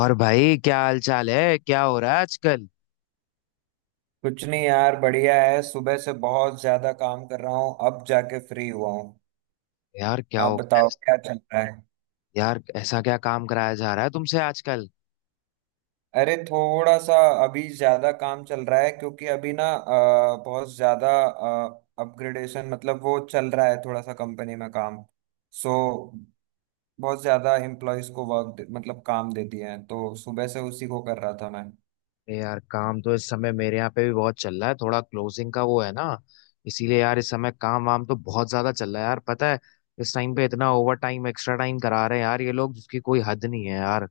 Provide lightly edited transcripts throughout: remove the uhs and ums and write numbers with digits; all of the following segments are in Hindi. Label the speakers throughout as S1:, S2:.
S1: और भाई क्या हाल चाल है, क्या हो रहा है आजकल।
S2: कुछ नहीं यार, बढ़िया है। सुबह से बहुत ज्यादा काम कर रहा हूँ, अब जाके फ्री हुआ हूँ।
S1: यार क्या
S2: आप
S1: हो गया।
S2: बताओ क्या चल रहा है।
S1: यार ऐसा क्या काम कराया जा रहा है तुमसे आजकल।
S2: अरे थोड़ा सा। अभी ज्यादा काम चल रहा है क्योंकि अभी ना बहुत ज्यादा अपग्रेडेशन मतलब वो चल रहा है थोड़ा सा कंपनी में काम। सो बहुत ज्यादा एम्प्लॉयज को वर्क मतलब काम दे दिए हैं, तो सुबह से उसी को कर रहा था मैं।
S1: ए यार काम तो इस समय मेरे यहाँ पे भी बहुत चल रहा है, थोड़ा क्लोजिंग का वो है ना। इसीलिए यार इस समय काम वाम तो बहुत ज्यादा चल रहा है यार, पता है। इस टाइम पे इतना ओवर टाइम एक्स्ट्रा टाइम करा रहे हैं यार ये लोग, जिसकी कोई हद नहीं है यार।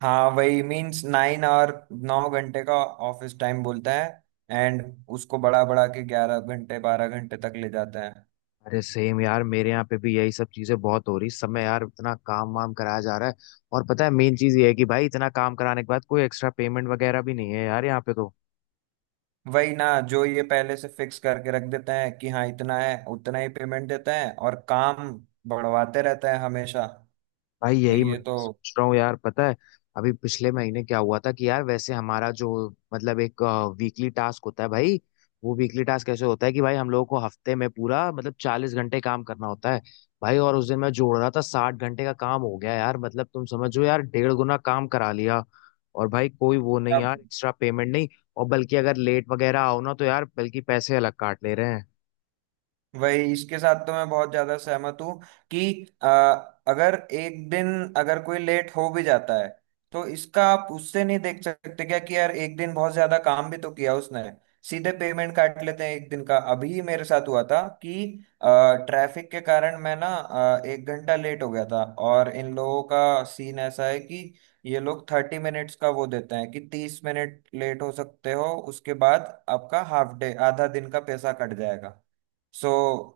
S2: हाँ, वही मीन्स 9 और 9 घंटे का ऑफिस टाइम बोलता है एंड उसको बढ़ा बढ़ा के 11 घंटे 12 घंटे तक ले जाता है।
S1: अरे सेम यार मेरे यहाँ पे भी यही सब चीजें बहुत हो रही इस समय यार, इतना काम वाम कराया जा रहा है। और पता है मेन चीज ये है कि भाई इतना काम कराने के बाद कोई एक्स्ट्रा पेमेंट वगैरह भी नहीं है यार यहाँ पे तो।
S2: वही ना। जो ये पहले से फिक्स करके रख देते हैं कि हाँ इतना है, उतना ही पेमेंट देते हैं और काम बढ़वाते रहता है हमेशा।
S1: भाई
S2: तो
S1: यही
S2: ये
S1: मैं भी
S2: तो
S1: सोच रहा हूँ यार, पता है। अभी पिछले महीने क्या हुआ था कि यार वैसे हमारा जो मतलब एक वीकली टास्क होता है भाई, वो वीकली टास्क कैसे होता है कि भाई हम लोगों को हफ्ते में पूरा मतलब 40 घंटे काम करना होता है भाई। और उस दिन मैं जोड़ रहा था 60 घंटे का काम हो गया यार, मतलब तुम समझो यार 1.5 गुना काम करा लिया। और भाई कोई वो नहीं यार, एक्स्ट्रा पेमेंट नहीं। और बल्कि अगर लेट वगैरह आओ ना तो यार बल्कि पैसे अलग काट ले रहे हैं।
S2: वही, इसके साथ तो मैं बहुत ज्यादा सहमत हूँ कि आ, अगर एक दिन, अगर कोई लेट हो भी जाता है तो इसका आप उससे नहीं देख सकते क्या कि यार एक दिन बहुत ज्यादा काम भी तो किया उसने। सीधे पेमेंट काट लेते हैं एक दिन का। अभी मेरे साथ हुआ था कि ट्रैफिक के कारण मैं ना 1 घंटा लेट हो गया था, और इन लोगों का सीन ऐसा है कि ये लोग 30 मिनट्स का वो देते हैं कि 30 मिनट लेट हो सकते हो। उसके बाद आपका हाफ डे आधा दिन का पैसा कट जाएगा। सो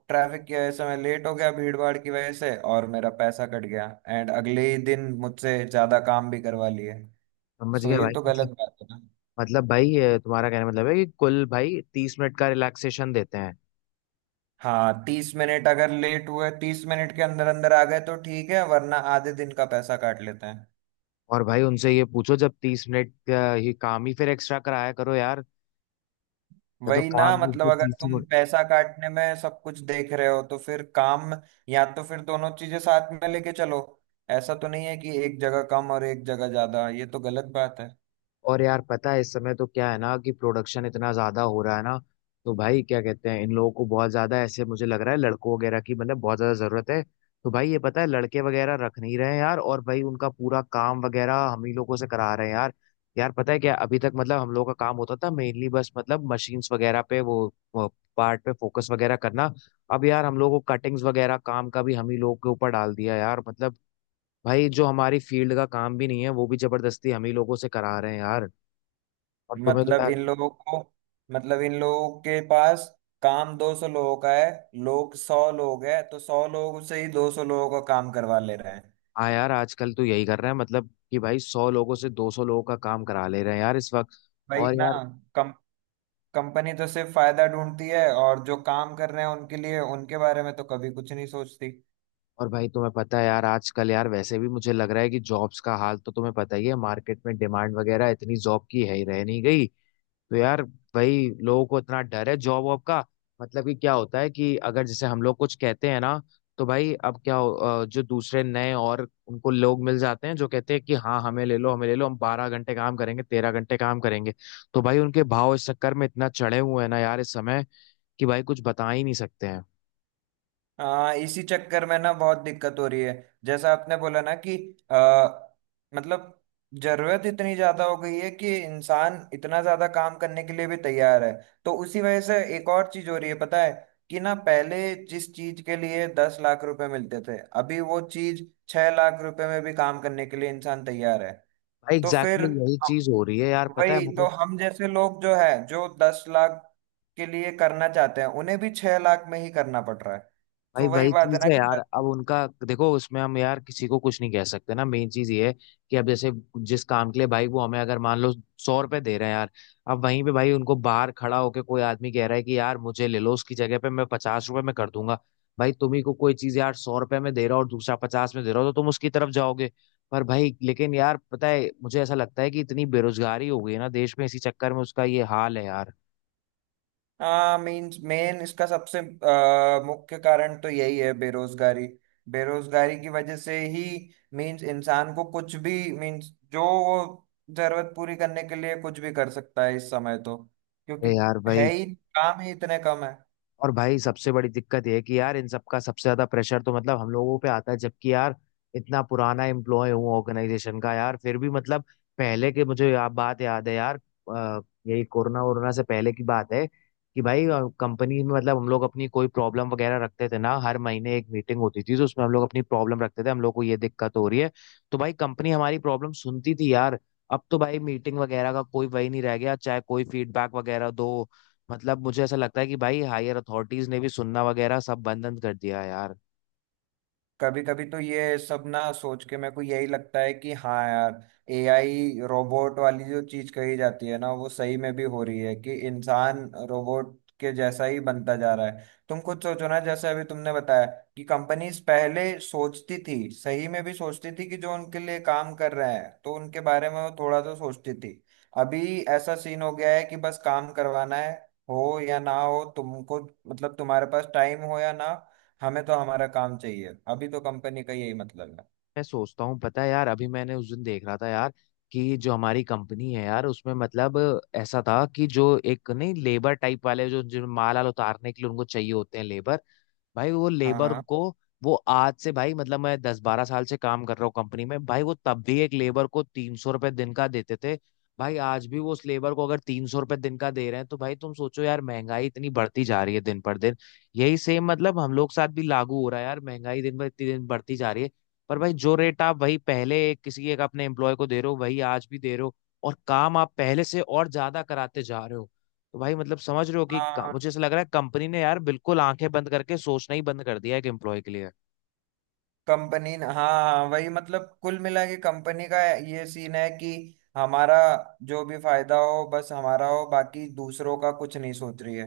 S2: ट्रैफिक की वजह से मैं लेट हो गया, भीड़ भाड़ की वजह से, और मेरा पैसा कट गया एंड अगले ही दिन मुझसे ज्यादा काम भी करवा लिए।
S1: समझ
S2: सो
S1: गया
S2: ये
S1: भाई,
S2: तो गलत
S1: मतलब
S2: बात है ना।
S1: मतलब भाई ये तुम्हारा कहने का मतलब है कि कुल भाई 30 मिनट का रिलैक्सेशन देते हैं।
S2: हाँ, 30 मिनट अगर लेट हुए, 30 मिनट के अंदर अंदर आ गए तो ठीक है वरना आधे दिन का पैसा काट लेते हैं।
S1: और भाई उनसे ये पूछो जब 30 मिनट का ही काम ही फिर एक्स्ट्रा कराया करो यार, या तो
S2: वही ना।
S1: काम भी
S2: मतलब
S1: फिर
S2: अगर
S1: 30 ही।
S2: तुम पैसा काटने में सब कुछ देख रहे हो तो फिर काम, या तो फिर दोनों चीजें साथ में लेके चलो। ऐसा तो नहीं है कि एक जगह कम और एक जगह ज्यादा, ये तो गलत बात है।
S1: और यार पता है इस समय तो क्या है ना कि प्रोडक्शन इतना ज्यादा हो रहा है ना, तो भाई क्या कहते हैं इन लोगों को बहुत ज्यादा ऐसे मुझे लग रहा है लड़कों वगैरह की मतलब बहुत ज्यादा जरूरत है। तो भाई ये पता है लड़के वगैरह रख नहीं रहे हैं यार, और भाई उनका पूरा काम वगैरह हम ही लोगों से करा रहे हैं यार। यार पता है क्या अभी तक मतलब हम लोगों का काम होता था मेनली बस मतलब मशीन्स वगैरह पे वो पार्ट पे फोकस वगैरह करना। अब यार हम लोगों को कटिंग्स वगैरह काम का भी हम ही लोगों के ऊपर डाल दिया यार, मतलब भाई जो हमारी फील्ड का काम भी नहीं है वो भी जबरदस्ती हम ही लोगों से करा रहे हैं यार। और तुम्हें तो
S2: मतलब
S1: यार
S2: इन लोगों को मतलब इन लोगों के पास काम 200 लोगों का है। लोग 100 लोग हैं तो 100 लोग से ही 200 लोगों का काम करवा ले रहे हैं।
S1: हाँ यार आजकल तो यही कर रहे हैं मतलब कि भाई 100 लोगों से 200 लोगों का काम करा ले रहे हैं यार इस वक्त।
S2: भाई
S1: और
S2: ना।
S1: यार
S2: कम कंपनी तो सिर्फ फायदा ढूंढती है, और जो काम कर रहे हैं उनके लिए, उनके बारे में तो कभी कुछ नहीं सोचती।
S1: और भाई तुम्हें पता है यार आजकल यार वैसे भी मुझे लग रहा है कि जॉब्स का हाल तो तुम्हें पता ही है, मार्केट में डिमांड वगैरह इतनी जॉब की है ही रह नहीं गई। तो यार भाई लोगों को इतना डर है जॉब वॉब का, मतलब कि क्या होता है कि अगर जैसे हम लोग कुछ कहते हैं ना तो भाई अब जो दूसरे नए और उनको लोग मिल जाते हैं जो कहते हैं कि हाँ हमें ले लो हम 12 घंटे काम करेंगे 13 घंटे काम करेंगे। तो भाई उनके भाव इस चक्कर में इतना चढ़े हुए हैं ना यार इस समय, कि भाई कुछ बता ही नहीं सकते हैं।
S2: हाँ, इसी चक्कर में ना बहुत दिक्कत हो रही है। जैसा आपने बोला ना कि आ, मतलब जरूरत इतनी ज्यादा हो गई है कि इंसान इतना ज्यादा काम करने के लिए भी तैयार है। तो उसी वजह से एक और चीज हो रही है पता है, कि ना पहले जिस चीज के लिए 10 लाख रुपए मिलते थे, अभी वो चीज 6 लाख रुपए में भी काम करने के लिए इंसान तैयार है।
S1: भाई
S2: तो फिर
S1: एग्जैक्टली exactly यही
S2: हम-
S1: चीज हो रही है यार पता है
S2: वही तो,
S1: मतलब।
S2: हम जैसे लोग जो है जो 10 लाख के लिए करना चाहते हैं उन्हें भी 6 लाख में ही करना पड़ रहा है।
S1: भाई
S2: तो वही
S1: वही
S2: बात है
S1: चीज
S2: ना
S1: है
S2: कि
S1: यार, अब उनका देखो उसमें हम यार किसी को कुछ नहीं कह सकते ना, मेन चीज ये है कि अब जैसे जिस काम के लिए भाई वो हमें अगर मान लो 100 रुपए दे रहे हैं यार, अब वहीं पे भाई उनको बाहर खड़ा होके कोई आदमी कह रहा है कि यार मुझे ले लो उसकी जगह पे मैं 50 रुपए में कर दूंगा। भाई तुम्ही को कोई चीज यार 100 रुपए में दे रहा हो और दूसरा 50 में दे रहा हो तो तुम उसकी तरफ जाओगे। पर भाई लेकिन यार पता है मुझे ऐसा लगता है कि इतनी बेरोजगारी हो गई है ना देश में, इसी चक्कर में उसका ये हाल है यार।
S2: हाँ, मेन मेन इसका सबसे मुख्य कारण तो यही है बेरोजगारी। बेरोजगारी की वजह से ही मीन्स इंसान को कुछ भी, मीन्स जो वो जरूरत पूरी करने के लिए कुछ भी कर सकता है इस समय तो। क्योंकि
S1: अरे यार
S2: है
S1: भाई,
S2: ही, काम ही इतने कम है।
S1: और भाई सबसे बड़ी दिक्कत ये है कि यार इन सबका सबसे ज्यादा प्रेशर तो मतलब हम लोगों पे आता है, जबकि यार इतना पुराना एम्प्लॉय हूँ ऑर्गेनाइजेशन का यार, फिर भी मतलब पहले के मुझे बात याद है यार। अ, यही कोरोना वोरोना से पहले की बात है कि भाई कंपनी में मतलब हम लोग अपनी कोई प्रॉब्लम वगैरह रखते थे ना, हर महीने एक मीटिंग होती थी तो उसमें हम लोग अपनी प्रॉब्लम रखते थे हम लोग को ये दिक्कत हो रही है, तो भाई कंपनी हमारी प्रॉब्लम सुनती थी यार। अब तो भाई मीटिंग वगैरह का कोई वही नहीं रह गया चाहे कोई फीडबैक वगैरह दो, मतलब मुझे ऐसा लगता है कि भाई हायर अथॉरिटीज ने भी सुनना वगैरह सब बंद बंद कर दिया है यार।
S2: कभी कभी तो ये सब ना सोच के मेरे को यही लगता है कि हाँ यार, एआई रोबोट वाली जो चीज कही जाती है ना वो सही में भी हो रही है कि इंसान रोबोट के जैसा ही बनता जा रहा है। तुम खुद सोचो ना, जैसे अभी तुमने बताया कि कंपनीज पहले सोचती थी, सही में भी सोचती थी कि जो उनके लिए काम कर रहे हैं तो उनके बारे में वो थोड़ा तो सोचती थी। अभी ऐसा सीन हो गया है कि बस काम करवाना है, हो या ना हो तुमको, मतलब तुम्हारे पास टाइम हो या ना, हमें तो हमारा काम चाहिए, अभी तो कंपनी का यही मतलब है।
S1: मैं सोचता हूँ पता है यार, अभी मैंने उस दिन देख रहा था यार कि जो हमारी कंपनी है यार उसमें मतलब ऐसा था कि जो एक नहीं लेबर टाइप वाले जो जो माल आल उतारने के लिए उनको चाहिए होते हैं लेबर, भाई वो
S2: हाँ,
S1: लेबर
S2: हाँ,
S1: को वो आज से भाई मतलब मैं 10-12 साल से काम कर रहा हूँ कंपनी में, भाई वो तब भी एक लेबर को 300 रुपये दिन का देते थे। भाई आज भी वो उस लेबर को अगर 300 रुपये दिन का दे रहे हैं तो भाई तुम सोचो यार महंगाई इतनी बढ़ती जा रही है दिन पर दिन। यही सेम मतलब हम लोग के साथ भी लागू हो रहा है यार, महंगाई दिन पर इतनी दिन बढ़ती जा रही है। पर भाई जो रेट आप वही पहले एक किसी एक अपने एम्प्लॉय को दे रहे हो वही आज भी दे रहे हो, और काम आप पहले से और ज्यादा कराते जा रहे हो। तो भाई मतलब समझ रहे हो कि
S2: हाँ।
S1: मुझे ऐसा लग रहा है कंपनी ने यार बिल्कुल आंखें बंद करके सोचना ही बंद कर दिया है एक एम्प्लॉय के लिए।
S2: कंपनी, हाँ, हाँ, वही मतलब कुल मिला के कंपनी का ये सीन है कि हमारा जो भी फायदा हो बस हमारा हो, बाकी दूसरों का कुछ नहीं सोच रही है।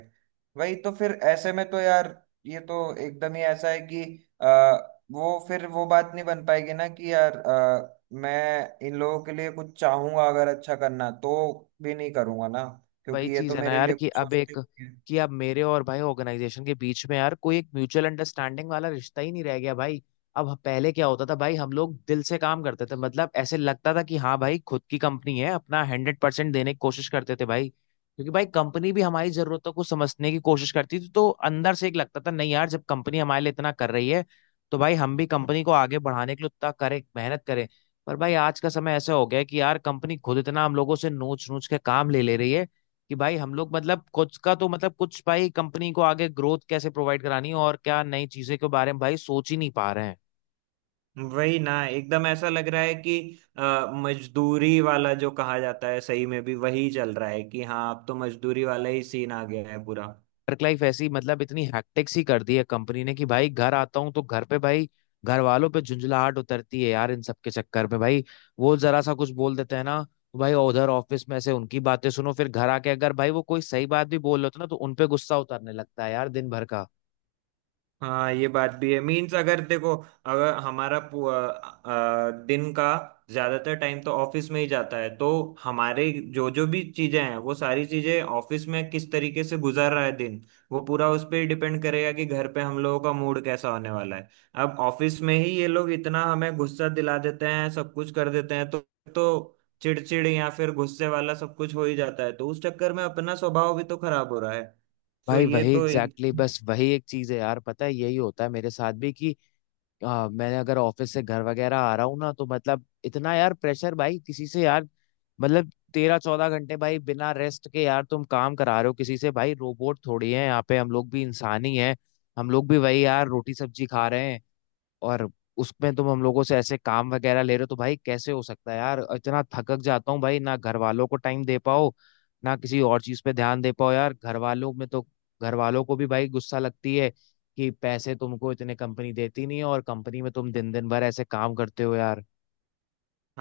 S2: वही तो फिर ऐसे में तो यार ये तो एकदम ही ऐसा है कि आ, वो फिर वो बात नहीं बन पाएगी ना कि यार मैं इन लोगों के लिए कुछ चाहूंगा, अगर अच्छा करना तो भी नहीं करूंगा ना,
S1: वही
S2: क्योंकि ये
S1: चीज
S2: तो
S1: है ना
S2: मेरे
S1: यार,
S2: लिए कुछ सोचते ही नहीं है।
S1: कि अब मेरे और भाई ऑर्गेनाइजेशन के बीच में यार कोई एक म्यूचुअल अंडरस्टैंडिंग वाला रिश्ता ही नहीं रह गया भाई। अब पहले क्या होता था भाई हम लोग दिल से काम करते थे, मतलब ऐसे लगता था कि हाँ भाई खुद की कंपनी है, अपना 100% देने की कोशिश करते थे भाई, क्योंकि भाई कंपनी भी हमारी जरूरतों को समझने की कोशिश करती थी, तो अंदर से एक लगता था नहीं यार जब कंपनी हमारे लिए इतना कर रही है तो भाई हम भी कंपनी को आगे बढ़ाने के लिए उतना करें, मेहनत करें। पर भाई आज का समय ऐसा हो गया है कि यार कंपनी खुद इतना हम लोगों से नोच नोच के काम ले ले रही है कि भाई हम लोग मतलब कुछ का तो मतलब कुछ भाई कंपनी को आगे ग्रोथ कैसे प्रोवाइड करानी है और क्या नई चीजें के बारे में भाई सोच ही नहीं पा रहे हैं।
S2: वही ना। एकदम ऐसा लग रहा है कि अ, मजदूरी वाला जो कहा जाता है सही में भी वही चल रहा है कि हाँ अब तो मजदूरी वाला ही सीन आ गया है पूरा।
S1: वर्क लाइफ ऐसी मतलब इतनी हैक्टिक सी कर दी है कंपनी ने कि भाई घर आता हूँ तो घर पे भाई घर वालों पे झुंझलाहट उतरती है यार, इन सब के चक्कर में भाई वो जरा सा कुछ बोल देते हैं ना तो भाई उधर ऑफिस में से उनकी बातें सुनो फिर घर आके अगर भाई वो कोई सही बात भी बोल रहे हो ना तो उनपे गुस्सा उतरने लगता है यार दिन भर का।
S2: हाँ, ये बात भी है। मीन्स अगर देखो, अगर हमारा पू- अ, अ, दिन का ज्यादातर टाइम तो ऑफिस में ही जाता है, तो हमारे जो जो भी चीजें हैं, वो सारी चीजें ऑफिस में किस तरीके से गुजार रहा है दिन, वो पूरा उस पे डिपेंड करेगा कि घर पे हम लोगों का मूड कैसा होने वाला है। अब ऑफिस में ही ये लोग इतना हमें गुस्सा दिला देते हैं, सब कुछ कर देते हैं, तो चिड़चिड़ या फिर गुस्से वाला सब कुछ हो ही जाता है, तो उस चक्कर में अपना स्वभाव भी तो खराब हो रहा है। सो
S1: भाई
S2: ये
S1: वही
S2: तो
S1: एग्जैक्टली exactly, बस वही एक चीज है यार, पता है यही होता है मेरे साथ भी कि मैंने अगर ऑफिस से घर वगैरह आ रहा हूँ ना तो मतलब इतना यार प्रेशर भाई किसी से यार, मतलब 13-14 घंटे भाई बिना रेस्ट के यार तुम काम करा रहे हो किसी से, भाई रोबोट थोड़ी है, यहाँ पे हम लोग भी इंसान ही हैं। हम लोग भी वही यार रोटी सब्जी खा रहे हैं, और उसमें तुम हम लोगों से ऐसे काम वगैरह ले रहे हो, तो भाई कैसे हो सकता है यार, इतना थकक जाता हूँ भाई, ना घर वालों को टाइम दे पाओ ना किसी और चीज पे ध्यान दे पाओ यार, घर वालों में तो घर वालों को भी भाई गुस्सा लगती है कि पैसे तुमको इतने कंपनी देती नहीं है और कंपनी में तुम दिन दिन भर ऐसे काम करते हो यार।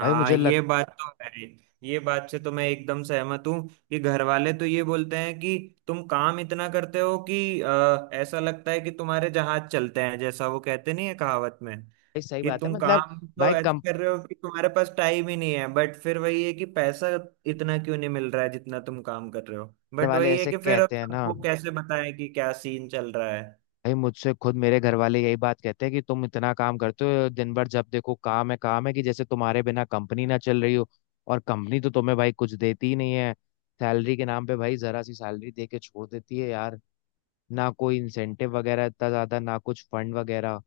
S1: भाई मुझे
S2: ये
S1: लगता
S2: बात तो है। ये बात से तो मैं एकदम सहमत हूँ कि घर वाले तो ये बोलते हैं कि तुम काम इतना करते हो कि ऐसा लगता है कि तुम्हारे जहाज चलते हैं, जैसा वो कहते नहीं है कहावत में।
S1: है सही
S2: कि
S1: बात है
S2: तुम
S1: मतलब।
S2: काम तो
S1: भाई
S2: ऐसे
S1: कंपनी
S2: कर रहे हो कि तुम्हारे पास टाइम ही नहीं है, बट फिर वही है कि पैसा इतना क्यों नहीं मिल रहा है जितना तुम काम कर रहे हो। बट
S1: वाले
S2: वही है
S1: ऐसे
S2: कि फिर अब
S1: कहते हैं ना,
S2: सबको कैसे बताएं कि क्या सीन चल रहा है।
S1: भाई मुझसे खुद मेरे घर वाले यही बात कहते हैं कि तुम इतना काम करते हो दिन भर, जब देखो काम है काम है, कि जैसे तुम्हारे बिना कंपनी ना चल रही हो, और कंपनी तो तुम्हें भाई कुछ देती ही नहीं है। सैलरी के नाम पे भाई जरा सी सैलरी दे के छोड़ देती है यार, ना कोई इंसेंटिव वगैरह इतना ज्यादा ना कुछ फंड वगैरह।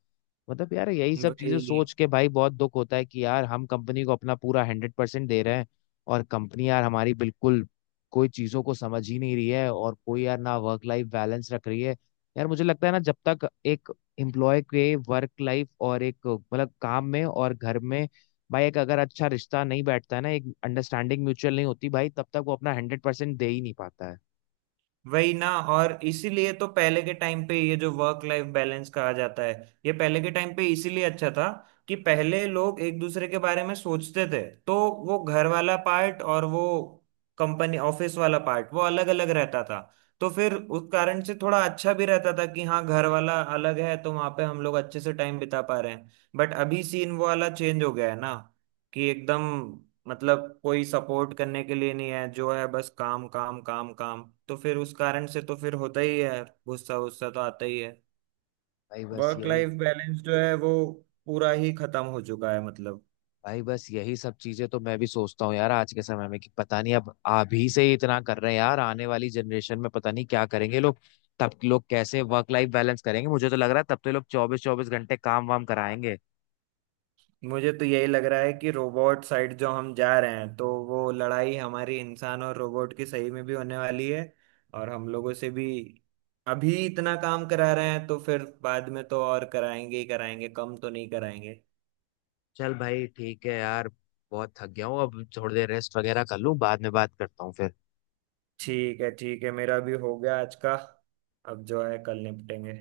S1: मतलब यार यही सब चीजें
S2: वही
S1: सोच के भाई बहुत दुख होता है कि यार हम कंपनी को अपना पूरा 100% दे रहे हैं, और कंपनी यार हमारी बिल्कुल कोई चीजों को समझ ही नहीं रही है और कोई यार ना वर्क लाइफ बैलेंस रख रही है। यार मुझे लगता है ना जब तक एक एम्प्लॉय के वर्क लाइफ और एक मतलब काम में और घर में भाई एक अगर अच्छा रिश्ता नहीं बैठता है ना, एक अंडरस्टैंडिंग म्यूचुअल नहीं होती, भाई तब तक वो अपना 100% दे ही नहीं पाता है।
S2: वही ना। और इसीलिए तो पहले के टाइम पे ये जो वर्क लाइफ बैलेंस कहा जाता है, ये पहले के टाइम पे इसीलिए अच्छा था कि पहले लोग एक दूसरे के बारे में सोचते थे। तो वो घर वाला पार्ट और वो कंपनी ऑफिस वाला पार्ट वो अलग अलग रहता था। तो फिर उस कारण से थोड़ा अच्छा भी रहता था कि हाँ घर वाला अलग है तो वहां पे हम लोग अच्छे से टाइम बिता पा रहे हैं। बट अभी सीन वो वाला चेंज हो गया है ना, कि एकदम मतलब कोई सपोर्ट करने के लिए नहीं है, जो है बस काम काम काम काम, तो फिर उस कारण से तो फिर होता ही है, गुस्सा गुस्सा तो आता ही है।
S1: भाई बस
S2: वर्क
S1: यही
S2: लाइफ बैलेंस जो है वो पूरा ही खत्म हो चुका है मतलब।
S1: भाई बस यही सब चीजें तो मैं भी सोचता हूँ यार आज के समय में, कि पता नहीं अब अभी से ही इतना कर रहे हैं यार आने वाली जनरेशन में पता नहीं क्या करेंगे लोग। तब लोग कैसे वर्क लाइफ बैलेंस करेंगे, मुझे तो लग रहा है तब तो लोग 24-24 घंटे काम वाम कराएंगे।
S2: मुझे तो यही लग रहा है कि रोबोट साइड जो हम जा रहे हैं तो वो लड़ाई हमारी इंसान और रोबोट की सही में भी होने वाली है। और हम लोगों से भी अभी इतना काम करा रहे हैं तो फिर बाद में तो और कराएंगे ही कराएंगे, कम तो नहीं कराएंगे।
S1: चल भाई ठीक है यार, बहुत थक गया हूँ अब थोड़ी देर रेस्ट वगैरह कर लूँ, बाद में बात करता हूँ फिर।
S2: ठीक है, ठीक है, मेरा भी हो गया आज का। अब जो है कल निपटेंगे।